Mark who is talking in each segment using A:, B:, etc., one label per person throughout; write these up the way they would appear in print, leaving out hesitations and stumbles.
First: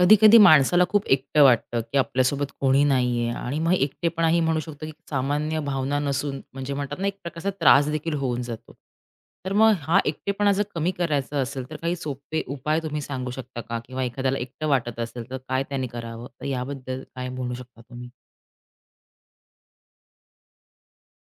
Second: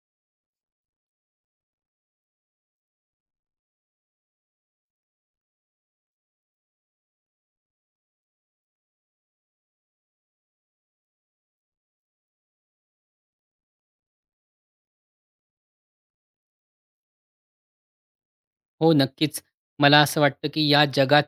A: कधी-कधी माणसाला खूप एकटं वाटतं, की आपल्यासोबत कोणी नाहीये आणि मग एकटेपणा ही म्हणू शकतो, की सामान्य भावना नसून म्हणजे म्हणतात ना, एक प्रकारचा त्रास देखील होऊन जातो. तर मग हा एकटेपणा जर कमी करायचा असेल, तर काही सोपे उपाय तुम्ही सांगू शकता का? किंवा एखाद्याला एकटं वाटत असेल, तर काय त्याने करावं? तर याबद्दल काय म्हणू शकता तुम्ही?
B: हो, नक्कीच. मला असं वाटतं, की या जगात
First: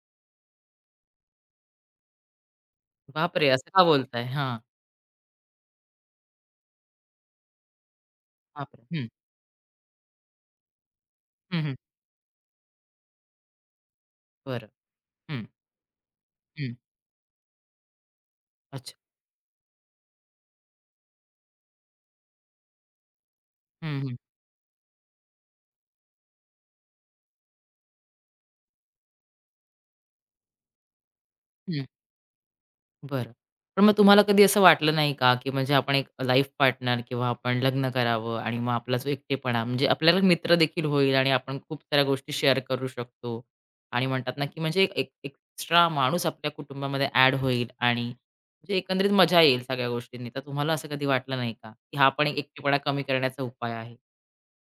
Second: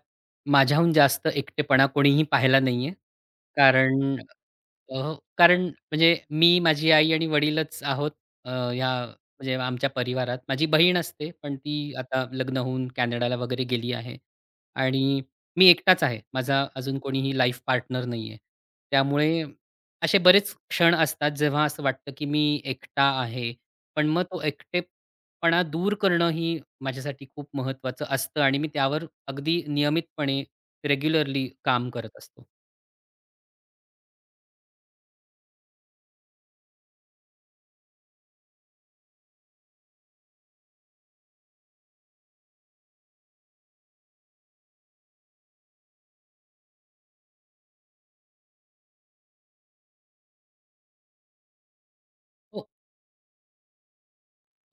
B: माझ्याहून जास्त एकटेपणा कोणीही पाहिला नाहीये.
A: बापरे! असं का
B: कारण
A: बोलताय? हां.
B: कारण म्हणजे मी, माझी आई आणि वडीलच आहोत, अ,
A: बापरे!
B: ह्या
A: हं.
B: म्हणजे आमच्या परिवारात. माझी बहीण असते, पण
A: हं, हं.
B: ती आता लग्न होऊन कॅनडाला वगैरे गेली आहे
A: बरं.
B: आणि
A: हं,
B: मी एकटाच आहे. माझा
A: हं.
B: अजून कोणीही लाईफ पार्टनर नाही आहे.
A: अच्छा.
B: त्यामुळे असे बरेच क्षण असतात, जेव्हा असं वाटतं की मी एकटा आहे.
A: हं,
B: पण
A: हं.
B: मग तो एकटेपणा दूर करणं ही माझ्यासाठी खूप महत्त्वाचं असतं आणि मी त्यावर अगदी नियमितपणे, रेग्युलरली काम करत असतो.
A: बरं. पण मग तुम्हाला कधी असं वाटलं नाही का, की म्हणजे आपण एक लाईफ पार्टनर किंवा आपण लग्न करावं आणि मग आपला जो एकटेपणा म्हणजे आपल्याला मित्र देखील होईल आणि आपण खूप साऱ्या गोष्टी शेअर करू शकतो आणि म्हणतात ना, की म्हणजे एक एक्स्ट्रा माणूस आपल्या कुटुंबामध्ये ॲड होईल आणि म्हणजे एकंदरीत मजा येईल सगळ्या गोष्टींनी. तर तुम्हाला असं कधी वाटलं नाही का, की हा पण एक
B: हो.
A: एकटेपणा कमी करण्याचा उपाय आहे?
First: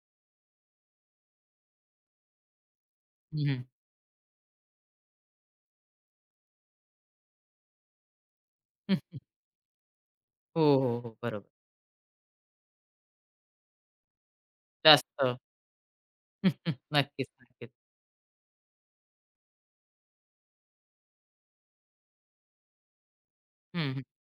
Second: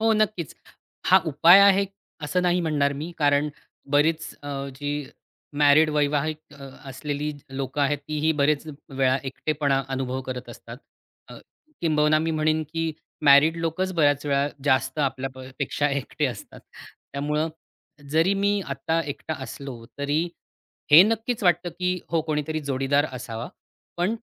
B: हो, नक्कीच. हा उपाय आहे असं नाही म्हणणार मी. कारण
A: हं,
B: बरीच जी मॅरिड वैवाहिक असलेली लोकं आहेत, तीही बरेच वेळा एकटेपणा अनुभव करत
A: हो,
B: असतात.
A: हो, हो.
B: अ,
A: बरोबर.
B: किंबहुना मी म्हणेन, की मॅरिड लोकच बऱ्याच वेळा जास्त
A: जास्त
B: आपल्या पेक्षा एकटे असतात.
A: नक्कीच,
B: त्यामुळं
A: नक्कीच.
B: जरी मी आता एकटा असलो, तरी हे नक्कीच वाटतं, की हो कोणीतरी जोडीदार असावा.
A: हं, हं.
B: पण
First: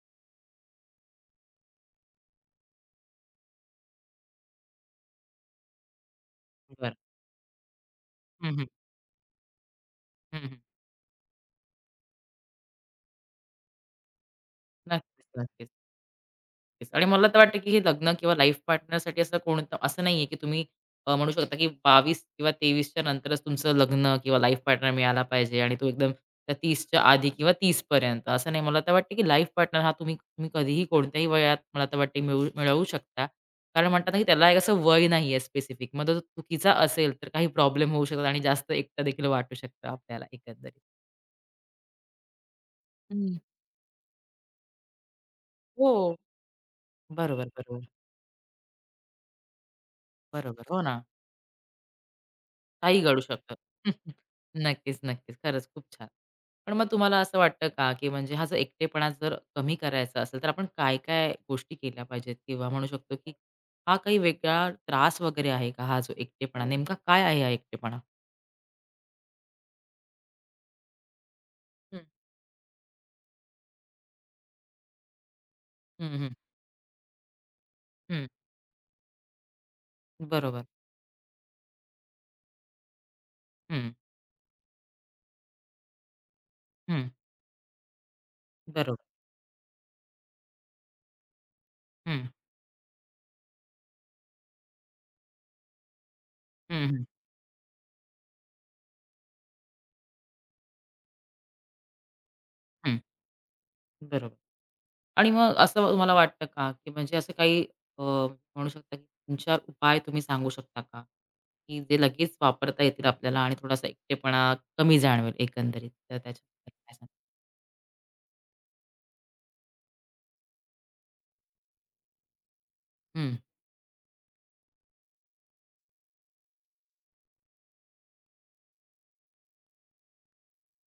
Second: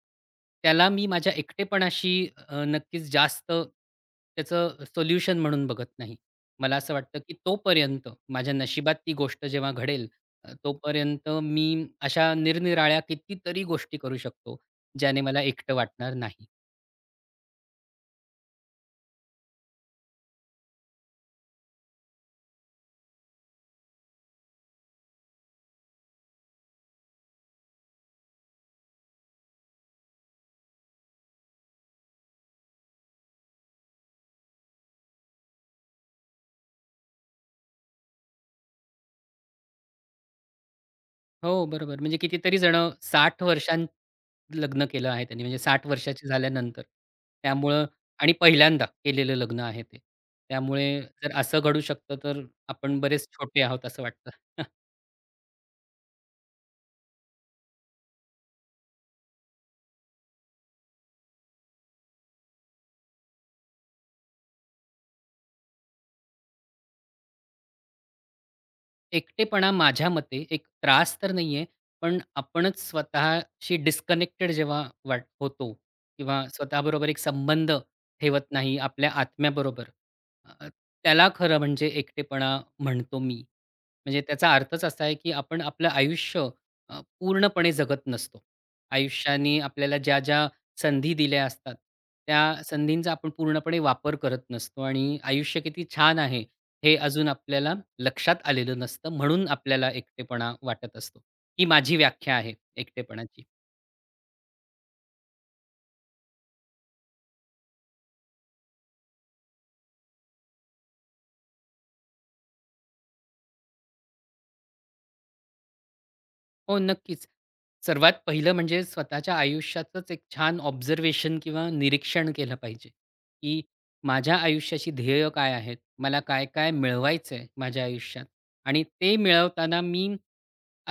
B: त्याला मी माझ्या एकटेपणाशी नक्कीच जास्त त्याचं सोल्युशन म्हणून बघत नाही. मला असं
A: बरं.
B: वाटतं, की तोपर्यंत
A: हं,
B: माझ्या
A: हं.
B: नशिबात ती गोष्ट जेव्हा घडेल,
A: हं, हं.
B: तोपर्यंत मी अशा निरनिराळ्या कितीतरी गोष्टी करू शकतो, ज्याने
A: नक्कीच,
B: मला
A: नक्कीच.
B: एकटं वाटणार नाही.
A: तेच. आणि मला तर वाटतं, की हे लग्न किंवा लाईफ पार्टनरसाठी असं कोणतं असं नाहीये, की तुम्ही म्हणू शकता, की 22 किंवा 23 च्या नंतरच तुमचं लग्न किंवा लाईफ पार्टनर मिळाला पाहिजे आणि तो एकदम त्या 30 च्या आधी किंवा 30 पर्यंत असं नाही. मला तर वाटतं, की लाईफ पार्टनर हा तुम्ही तुम्ही कधीही कोणत्याही वयात मला तर वाटते मिळवू मिळवू शकता. कारण म्हणतात ना, की त्याला एक असं वय नाहीये स्पेसिफिक. मग तो चुकीचा असेल, तर काही प्रॉब्लेम होऊ शकतात आणि जास्त एकटा देखील वाटू शकतं आपल्याला एकंदरीत.
B: हो, बरोबर. म्हणजे कितीतरी जणं
A: हं.
B: 60 वर्षां लग्न केलं आहे त्यांनी. म्हणजे 60
A: हो.
B: वर्षाची झाल्यानंतर.
A: बरोबर,
B: त्यामुळं
A: बरोबर.
B: आणि पहिल्यांदा केलेलं लग्न आहे ते.
A: बरोबर. हो
B: त्यामुळे
A: ना.
B: जर असं घडू शकतं, तर आपण
A: काही घडू
B: बरेच
A: शकतं.
B: छोटे आहोत असं वाटतं.
A: नक्कीच, नक्कीच. खरंच खूप छान. पण मग तुम्हाला असं वाटतं का, की म्हणजे हा जो एकटेपणा जर कमी करायचा असेल, तर आपण काय-काय गोष्टी केल्या पाहिजेत? किंवा म्हणू शकतो, की हा काही वेगळा त्रास वगैरे आहे का, हा जो एकटेपणा? नेमका काय आहे हा एकटेपणा?
B: एकटेपणा माझ्या मते एक त्रास तर नाहीये,
A: हं.
B: पण आपणच स्वतःशी डिस्कनेक्टेड जेव्हा वाट होतो
A: हं, हं.
B: किंवा स्वतःबरोबर एक संबंध
A: हं.
B: ठेवत नाही आपल्या आत्म्याबरोबर,
A: बरोबर.
B: अ, त्याला खरं म्हणजे एकटेपणा म्हणतो मी.
A: हं,
B: म्हणजे त्याचा अर्थच असा आहे, की आपण आपलं आयुष्य
A: हं.
B: पूर्णपणे जगत नसतो.
A: बरोबर.
B: आयुष्याने आपल्याला ज्या-ज्या संधी दिल्या असतात,
A: हं,
B: त्या संधींचा आपण पूर्णपणे वापर करत नसतो आणि आयुष्य किती छान आहे,
A: हं,
B: हे
A: हं.
B: अजून आपल्याला लक्षात आलेलं नसतं. म्हणून आपल्याला एकटेपणा वाटत असतो. ही माझी व्याख्या आहे
A: हं.
B: एकटेपणाची.
A: बरोबर. आणि मग असं तुम्हाला वाटतं का, की म्हणजे असं काही अ, म्हणू शकता, की 3-4 उपाय तुम्ही सांगू शकता का? की जे लगेच वापरता येतील आपल्याला आणि थोडासा एकटेपणा कमी जाणवेल एकंदरीत. तर त्याच्याबद्दल
B: हो,
A: काय सांगाल?
B: नक्कीच. सर्वात पहिलं म्हणजे स्वतःच्या आयुष्याचंच एक छान ऑब्झर्वेशन किंवा निरीक्षण केलं पाहिजे,
A: हं,
B: की माझ्या आयुष्याची ध्येय काय आहेत? मला काय-काय मिळवायचं आहे माझ्या आयुष्यात? आणि ते मिळवताना मी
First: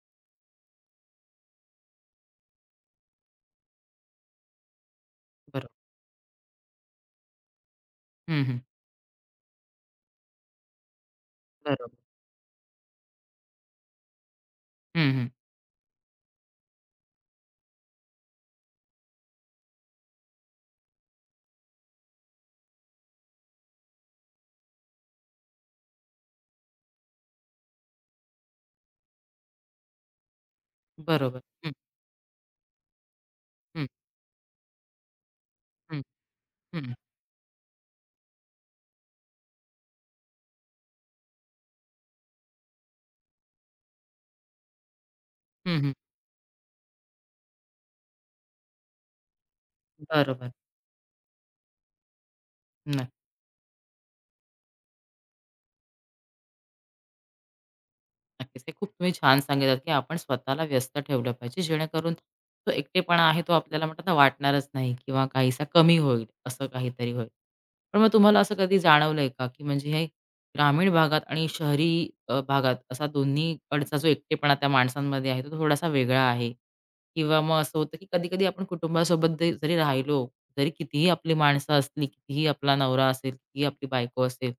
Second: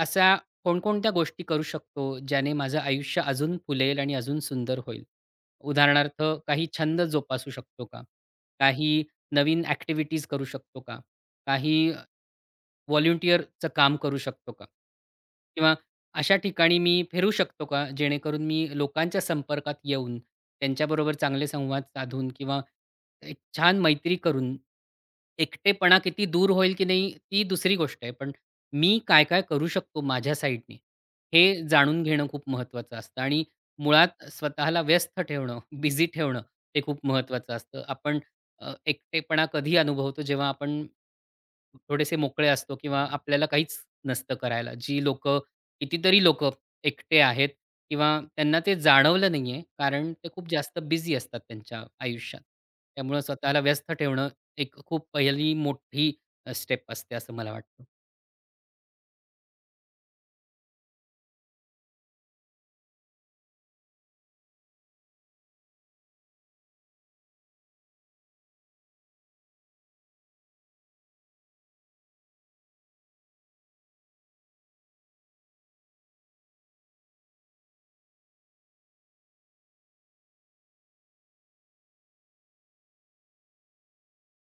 B: अशा कोणकोणत्या गोष्टी करू शकतो, ज्याने माझं आयुष्य अजून फुलेल आणि अजून सुंदर होईल?
A: बरोबर.
B: उदाहरणार्थ काही छंद जोपासू शकतो का?
A: हं, हं.
B: काही नवीन ॲक्टिव्हिटीज करू शकतो का? काही
A: बरोबर.
B: व्हॉलंटिअरचं काम करू शकतो का?
A: हं, हं.
B: किंवा अशा ठिकाणी मी फिरू शकतो का, जेणेकरून मी लोकांच्या संपर्कात येऊन, त्यांच्याबरोबर चांगले संवाद साधून किंवा एक छान मैत्री करून, एकटेपणा किती दूर होईल की नाही, ती दुसरी गोष्ट आहे. पण मी काय-काय करू शकतो माझ्या साईडने,
A: बरोबर.
B: हे
A: हं,
B: जाणून घेणं खूप महत्त्वाचं असतं आणि
A: हं,
B: मुळात स्वतःला व्यस्त ठेवणं,
A: हं,
B: बिझी ठेवणं, हे
A: हं.
B: खूप महत्त्वाचं असतं. आपण एकटेपणा कधी अनुभवतो जेव्हा आपण थोडेसे मोकळे असतो किंवा आपल्याला काहीच नसतं करायला. जी लोकं
A: हं, हं.
B: कितीतरी लोक एकटे आहेत किंवा त्यांना ते जाणवलं नाहीये कारण ते खूप
A: बरोबर.
B: जास्त बिझी असतात त्यांच्या आयुष्यात. त्यामुळं स्वतःला व्यस्त ठेवणं एक खूप पहिली मोठी स्टेप असते असं मला वाटतं.
A: नक्कीच. हे खूप तुम्ही छान सांगितलात, की आपण स्वतःला व्यस्त ठेवलं पाहिजे, जेणेकरून तो एकटेपणा आहे तो आपल्याला म्हणतात ना वाटणारच नाही किंवा काहीसा कमी होईल, असं काहीतरी होईल. पण मग तुम्हाला असं कधी जाणवलंय का, की म्हणजे हे ग्रामीण भागात आणि शहरी भागात असा दोन्हीकडचा जो एकटेपणा त्या माणसांमध्ये आहे, तो थोडासा वेगळा आहे? किंवा मग असं होतं, की कधी-कधी आपण कुटुंबासोबत जरी राहिलो, जरी कितीही आपली माणसं असली, कितीही आपला नवरा असेल, कितीही आपली बायको असेल,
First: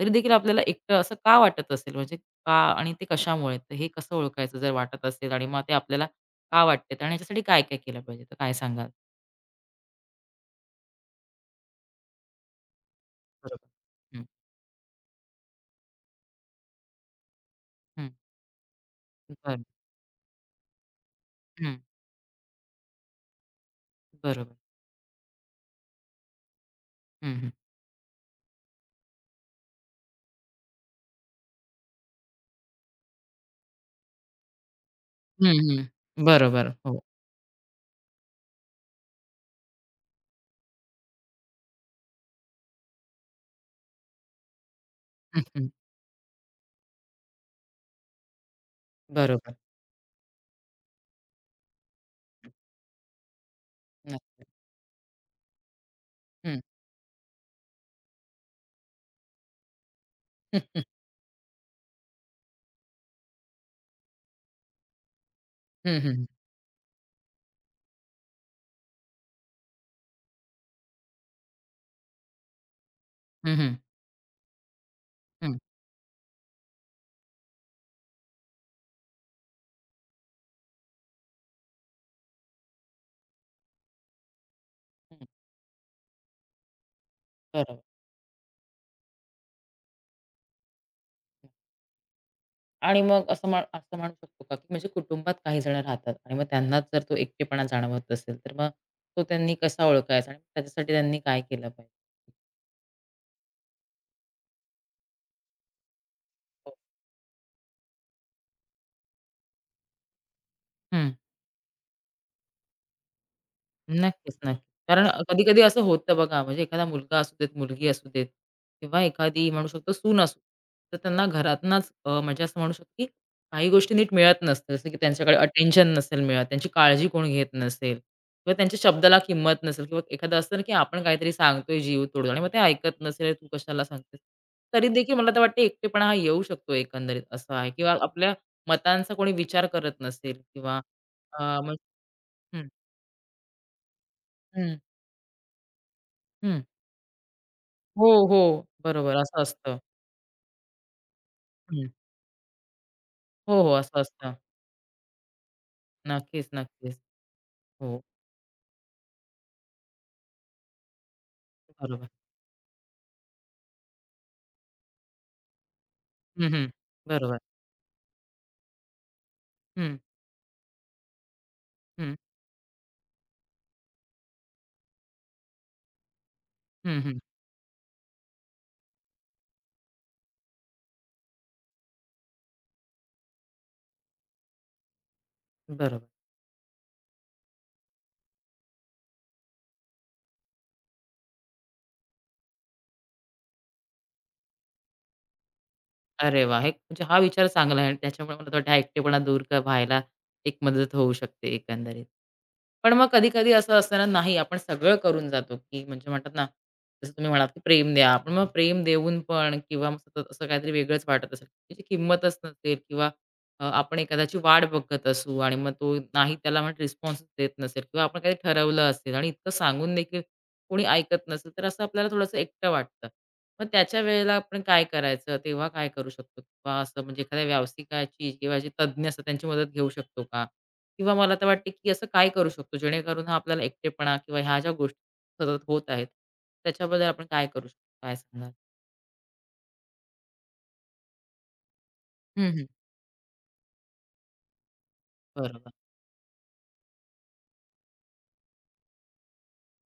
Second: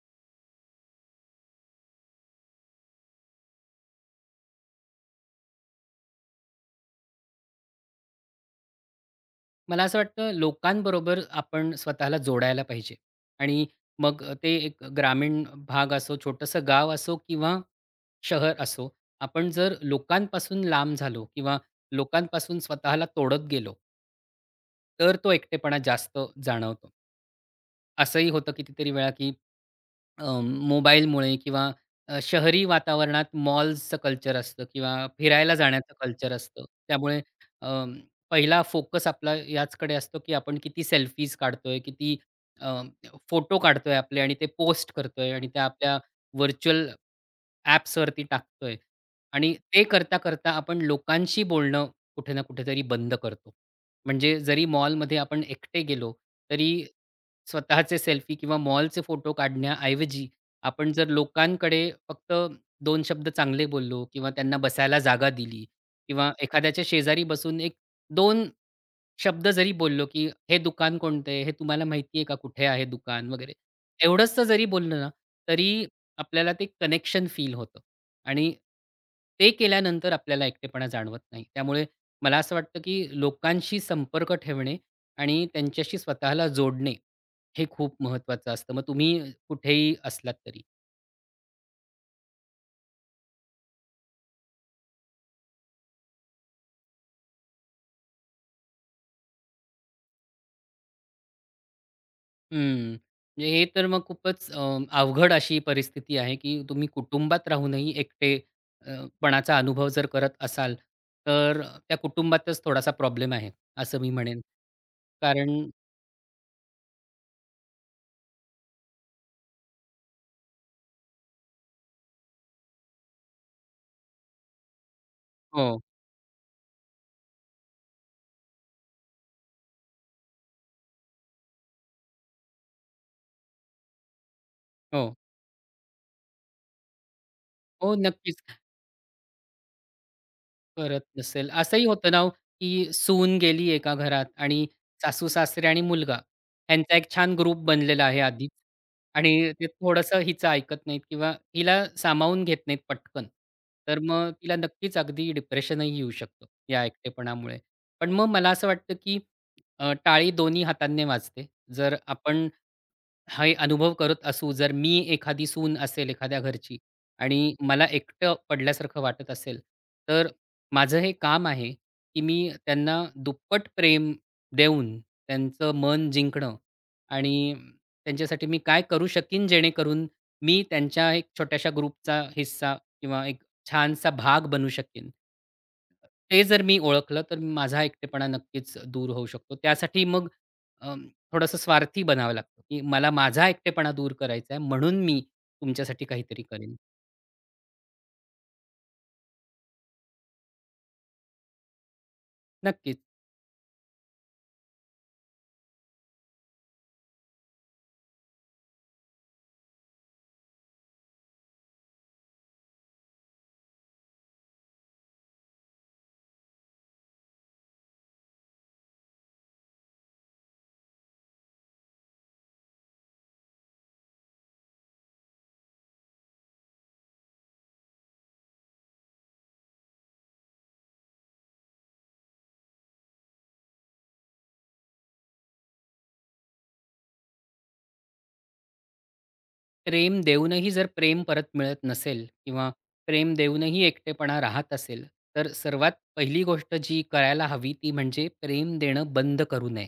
A: तरी देखील आपल्याला एकटं असं का वाटत असेल? म्हणजे का आणि ते कशामुळे? तर हे कसं ओळखायचं जर वाटत असेल आणि मग ते आपल्याला का वाटते आणि याच्यासाठी काय-काय केलं पाहिजे? तर काय सांगाल?
B: मला असं वाटतं लोकांबरोबर आपण स्वतःला जोडायला पाहिजे आणि
A: बरोबर.
B: मग
A: हं,
B: ते एक ग्रामीण भाग असो, छोटंसं गाव असो किंवा
A: हं.
B: शहर असो, आपण
A: बरं.
B: जर लोकांपासून लांब झालो किंवा
A: हं.
B: लोकांपासून स्वतःला तोडत गेलो
A: बरोबर.
B: तर तो एकटेपणा जास्त जाणवतो.
A: हं, हं.
B: असंही होतं कितीतरी वेळा, की मोबाईलमुळे किंवा शहरी वातावरणात मॉल्सचं कल्चर असतं किंवा
A: हं,
B: फिरायला
A: हं.
B: जाण्याचं कल्चर असतं.
A: बरोबर. हो.
B: त्यामुळे अं, पहिला फोकस आपला याचकडे असतो, की आपण किती सेल्फीज काढतोय, किती अ, फोटो काढतोय आपले आणि ते पोस्ट करतोय
A: हं,
B: आणि त्या
A: हं.
B: आपल्या व्हर्चुअल ॲप्सवरती टाकतोय. आणि
A: बरोबर.
B: ते करता-करता आपण लोकांशी बोलणं कुठे ना कुठेतरी बंद करतो. म्हणजे
A: नक्कीच.
B: जरी मॉलमध्ये आपण एकटे गेलो,
A: हं.
B: तरी स्वतःचे सेल्फी किंवा मॉलचे फोटो काढण्याऐवजी,
A: हं, हं.
B: आपण जर लोकांकडे फक्त दोन शब्द चांगले बोललो किंवा त्यांना बसायला जागा दिली
A: हं, हं.
B: किंवा एखाद्याच्या शेजारी बसून एक दोन शब्द जरी बोललो, की "हे दुकान कोणते हे तुम्हाला माहिती आहे का? कुठे आहे दुकान?" वगैरे.
A: हं, हं.
B: एवढंसं जरी बोललं ना,
A: हं,
B: तरी आपल्याला ते कनेक्शन फील होतं आणि ते केल्यानंतर आपल्याला एकटेपणा जाणवत नाही. त्यामुळे मला असं वाटतं, की लोकांशी संपर्क ठेवणे
A: हं.
B: आणि त्यांच्याशी स्वतःला जोडणे हे
A: बरोबर.
B: खूप महत्त्वाचं असतं. मग तुम्ही कुठेही असलात तरी.
A: आणि मग असं म्हणू शकतो का, की म्हणजे कुटुंबात काही जण राहतात आणि मग त्यांनाच जर तो एकटेपणा जाणवत असेल, तर मग तो त्यांनी कसा ओळखायचा आणि त्याच्यासाठी त्यांनी काय केलं पाहिजे?
B: हं. म्हणजे हे तर मग खूपच अवघड अशी परिस्थिती आहे, की तुम्ही कुटुंबात राहूनही एकटे अ, पणाचा अनुभव जर करत असाल,
A: हं.
B: तर त्या कुटुंबातच थोडासा प्रॉब्लेम आहे, असं मी
A: नक्कीच,
B: म्हणेन.
A: नक्कीच. कारण कधी-कधी
B: कारण
A: असं होतं बघा, म्हणजे एखादा मुलगा असू देत, मुलगी असू देत किंवा एखादी म्हणू शकतो सून असू तर त्यांना घरातनच म्हणजे असं म्हणू शकतो, की काही गोष्टी नीट मिळत नसतात. जसं की त्यांच्याकडे
B: हो,
A: अटेन्शन नसेल मिळत, त्यांची काळजी कोण घेत नसेल किंवा त्यांच्या शब्दाला किंमत नसेल किंवा एखादं असतं ना, की आपण काहीतरी सांगतोय जीव तोडून आणि मग ते ऐकत नसेल, "तू कशाला सांगतेस?" तरी देखील
B: हो.
A: मला तर वाटतं एकटेपणा हा येऊ शकतो एकंदरीत असं आहे
B: हो,
A: किंवा आपल्या
B: नक्कीच.
A: मतांचा कोणी विचार करत नसेल किंवा
B: करत नसेल.
A: मग
B: असंही होतं ना हो,
A: हं,
B: की सून गेली एका घरात आणि
A: हं,
B: सासू-सासरे आणि मुलगा
A: हं.
B: ह्यांचा एक छान ग्रुप बनलेला
A: हो,
B: आहे
A: हो.
B: आधीच
A: बरोबर
B: आणि
A: असं
B: ते
A: असतं.
B: थोडंसं हिचं ऐकत नाहीत किंवा हिला
A: हं.
B: सामावून घेत नाहीत पटकन.
A: हो, हो.
B: तर
A: असं
B: मग
A: असतं.
B: तिला नक्कीच अगदी डिप्रेशनही येऊ शकतं
A: नक्कीच,
B: या
A: नक्कीच.
B: एकटेपणामुळे.
A: हो,
B: पण मग मला असं वाटतं, की टाळी दोन्ही हातांनी वाजते. जर
A: बरोबर.
B: आपण हे अनुभव करत असू, जर मी एखादी सून असेल एखाद्या
A: हं, हं.
B: घरची
A: बरोबर.
B: आणि मला एकटं पडल्यासारखं वाटत असेल,
A: हं,
B: तर माझं हे काम आहे,
A: हं.
B: की मी त्यांना दुप्पट प्रेम देऊन त्यांचं मन जिंकणं
A: हं, हं.
B: आणि त्यांच्यासाठी मी काय करू शकीन जेणेकरून मी त्यांच्या एक छोट्याशा ग्रुपचा हिस्सा किंवा एक छानसा भाग बनू शकेन.
A: बरोबर.
B: ते जर मी ओळखलं, तर माझा एकटेपणा नक्कीच दूर होऊ शकतो. त्यासाठी मग थोडंसं स्वार्थी बनावं लागतं, की मला माझा एकटेपणा दूर करायचा आहे म्हणून मी तुमच्यासाठी काहीतरी
A: अरे वाह! हे
B: करेन.
A: म्हणजे हा विचार चांगला आहे आणि त्याच्यामुळे मला थोडा एकटेपणा दूर व्हायला एक मदत होऊ शकते एकंदरीत. पण
B: नक्कीच.
A: मग कधी-कधी असं असतं ना, नाही आपण सगळं करून जातो, की म्हणजे म्हणतात ना, जसं तुम्ही म्हणालात, की प्रेम द्या. पण मग प्रेम देऊन पण किंवा मग सतत असं काहीतरी वेगळंच वाटत असेल, त्याची किंमतच नसेल किंवा आपण एखाद्याची वाट बघत असू आणि मग तो नाही त्याला म्हणून रिस्पॉन्स देत नसेल किंवा आपण काही ठरवलं असेल आणि इतकं सांगून देखील कोणी ऐकत नसेल, तर असं आपल्याला थोडंसं एकटं वाटतं. मग त्याच्या वेळेला आपण काय करायचं? तेव्हा काय करू शकतो? किंवा असं म्हणजे एखाद्या व्यावसायिकाची किंवा जे तज्ञ असतात त्यांची मदत घेऊ शकतो का? किंवा मला तर वाटते, की असं काय करू शकतो, जेणेकरून हा आपल्याला एकटेपणा किंवा ह्या ज्या गोष्टी सतत होत आहेत, त्याच्याबद्दल आपण काय करू शकतो? काय सांगाल?
B: प्रेम देऊनही जर प्रेम परत मिळत नसेल
A: हं, हं.
B: किंवा प्रेम देऊनही एकटेपणा राहत असेल, तर
A: बरोबर,
B: सर्वात पहिली गोष्ट जी करायला हवी ती म्हणजे प्रेम देणं बंद करू नये.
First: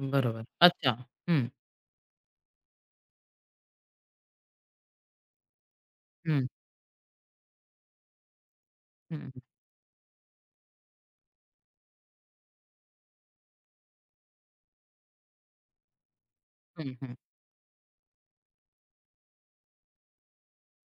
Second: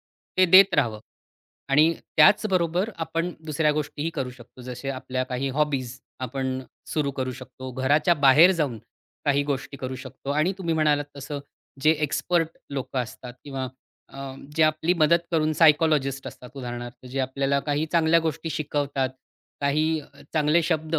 A: बरोबर.
B: ते देत
A: अच्छा.
B: राहावं
A: हं,
B: आणि त्याचबरोबर आपण दुसऱ्या गोष्टीही करू शकतो. जसे आपल्या काही हॉबीज
A: हं,
B: आपण सुरू करू शकतो. घराच्या बाहेर जाऊन
A: हं,
B: काही गोष्टी करू शकतो आणि तुम्ही म्हणालात तसं जे एक्सपर्ट लोकं असतात किंवा जे आपली मदत करून सायकॉलॉजिस्ट असतात
A: हं,
B: उदाहरणार्थ,
A: हं,
B: जे आपल्याला काही चांगल्या गोष्टी शिकवतात, काही चांगले शब्द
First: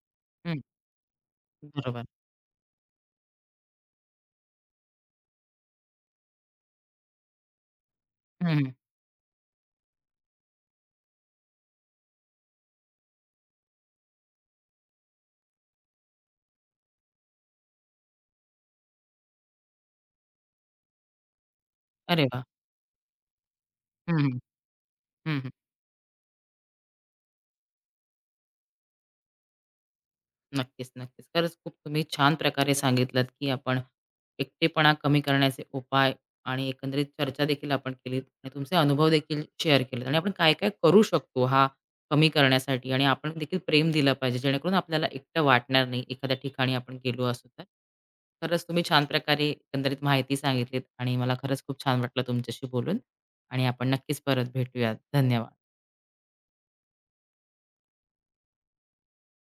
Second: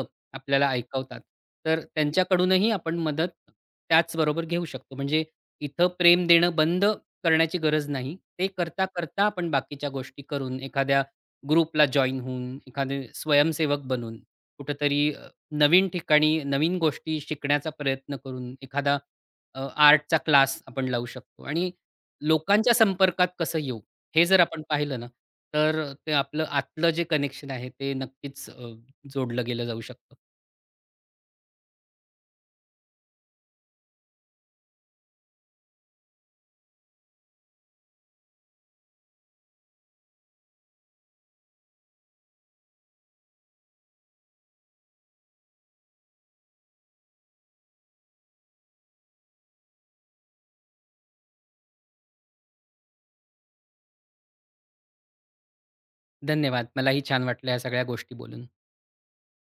A: हं,
B: आपल्याला ऐकवतात. तर
A: बरोबर.
B: त्यांच्याकडूनही आपण मदत त्याचबरोबर घेऊ शकतो. म्हणजे इथं प्रेम देणं बंद करण्याची गरज नाही.
A: हं,
B: ते
A: हं.
B: करता-करता आपण बाकीच्या गोष्टी करून, एखाद्या ग्रुपला जॉइन होऊन, एखादे स्वयंसेवक बनून, कुठेतरी नवीन ठिकाणी नवीन गोष्टी शिकण्याचा प्रयत्न करून, एखादा आर्टचा क्लास आपण लावू शकतो आणि
A: अरे वाह!
B: लोकांच्या संपर्कात कसं येऊ?
A: हं,
B: हे
A: हं.
B: जर आपण पाहिलं ना,
A: हं, हं.
B: तर ते आपलं आतलं जे कनेक्शन आहे ते नक्कीच जोडलं गेलं जाऊ शकतं.
A: नक्कीच, नक्कीच. खरंच खूप तुम्ही छान प्रकारे सांगितलत, की आपण एकटेपणा कमी करण्याचे उपाय आणि एकंदरीत चर्चा देखील आपण केलीत आणि तुमचे अनुभव देखील शेअर केलेत आणि आपण काय-काय करू शकतो हा कमी करण्यासाठी आणि आपण देखील प्रेम दिलं पाहिजे, जेणेकरून आपल्याला एकटं वाटणार नाही एखाद्या ठिकाणी आपण गेलो असू तर. खरंच तुम्ही छान प्रकारे एकंदरीत माहिती सांगितलीत आणि मला खरंच खूप छान वाटलं तुमच्याशी बोलून आणि आपण नक्कीच परत भेटूयात. धन्यवाद.
B: धन्यवाद. मलाही छान वाटलं ह्या सगळ्या गोष्टी बोलून.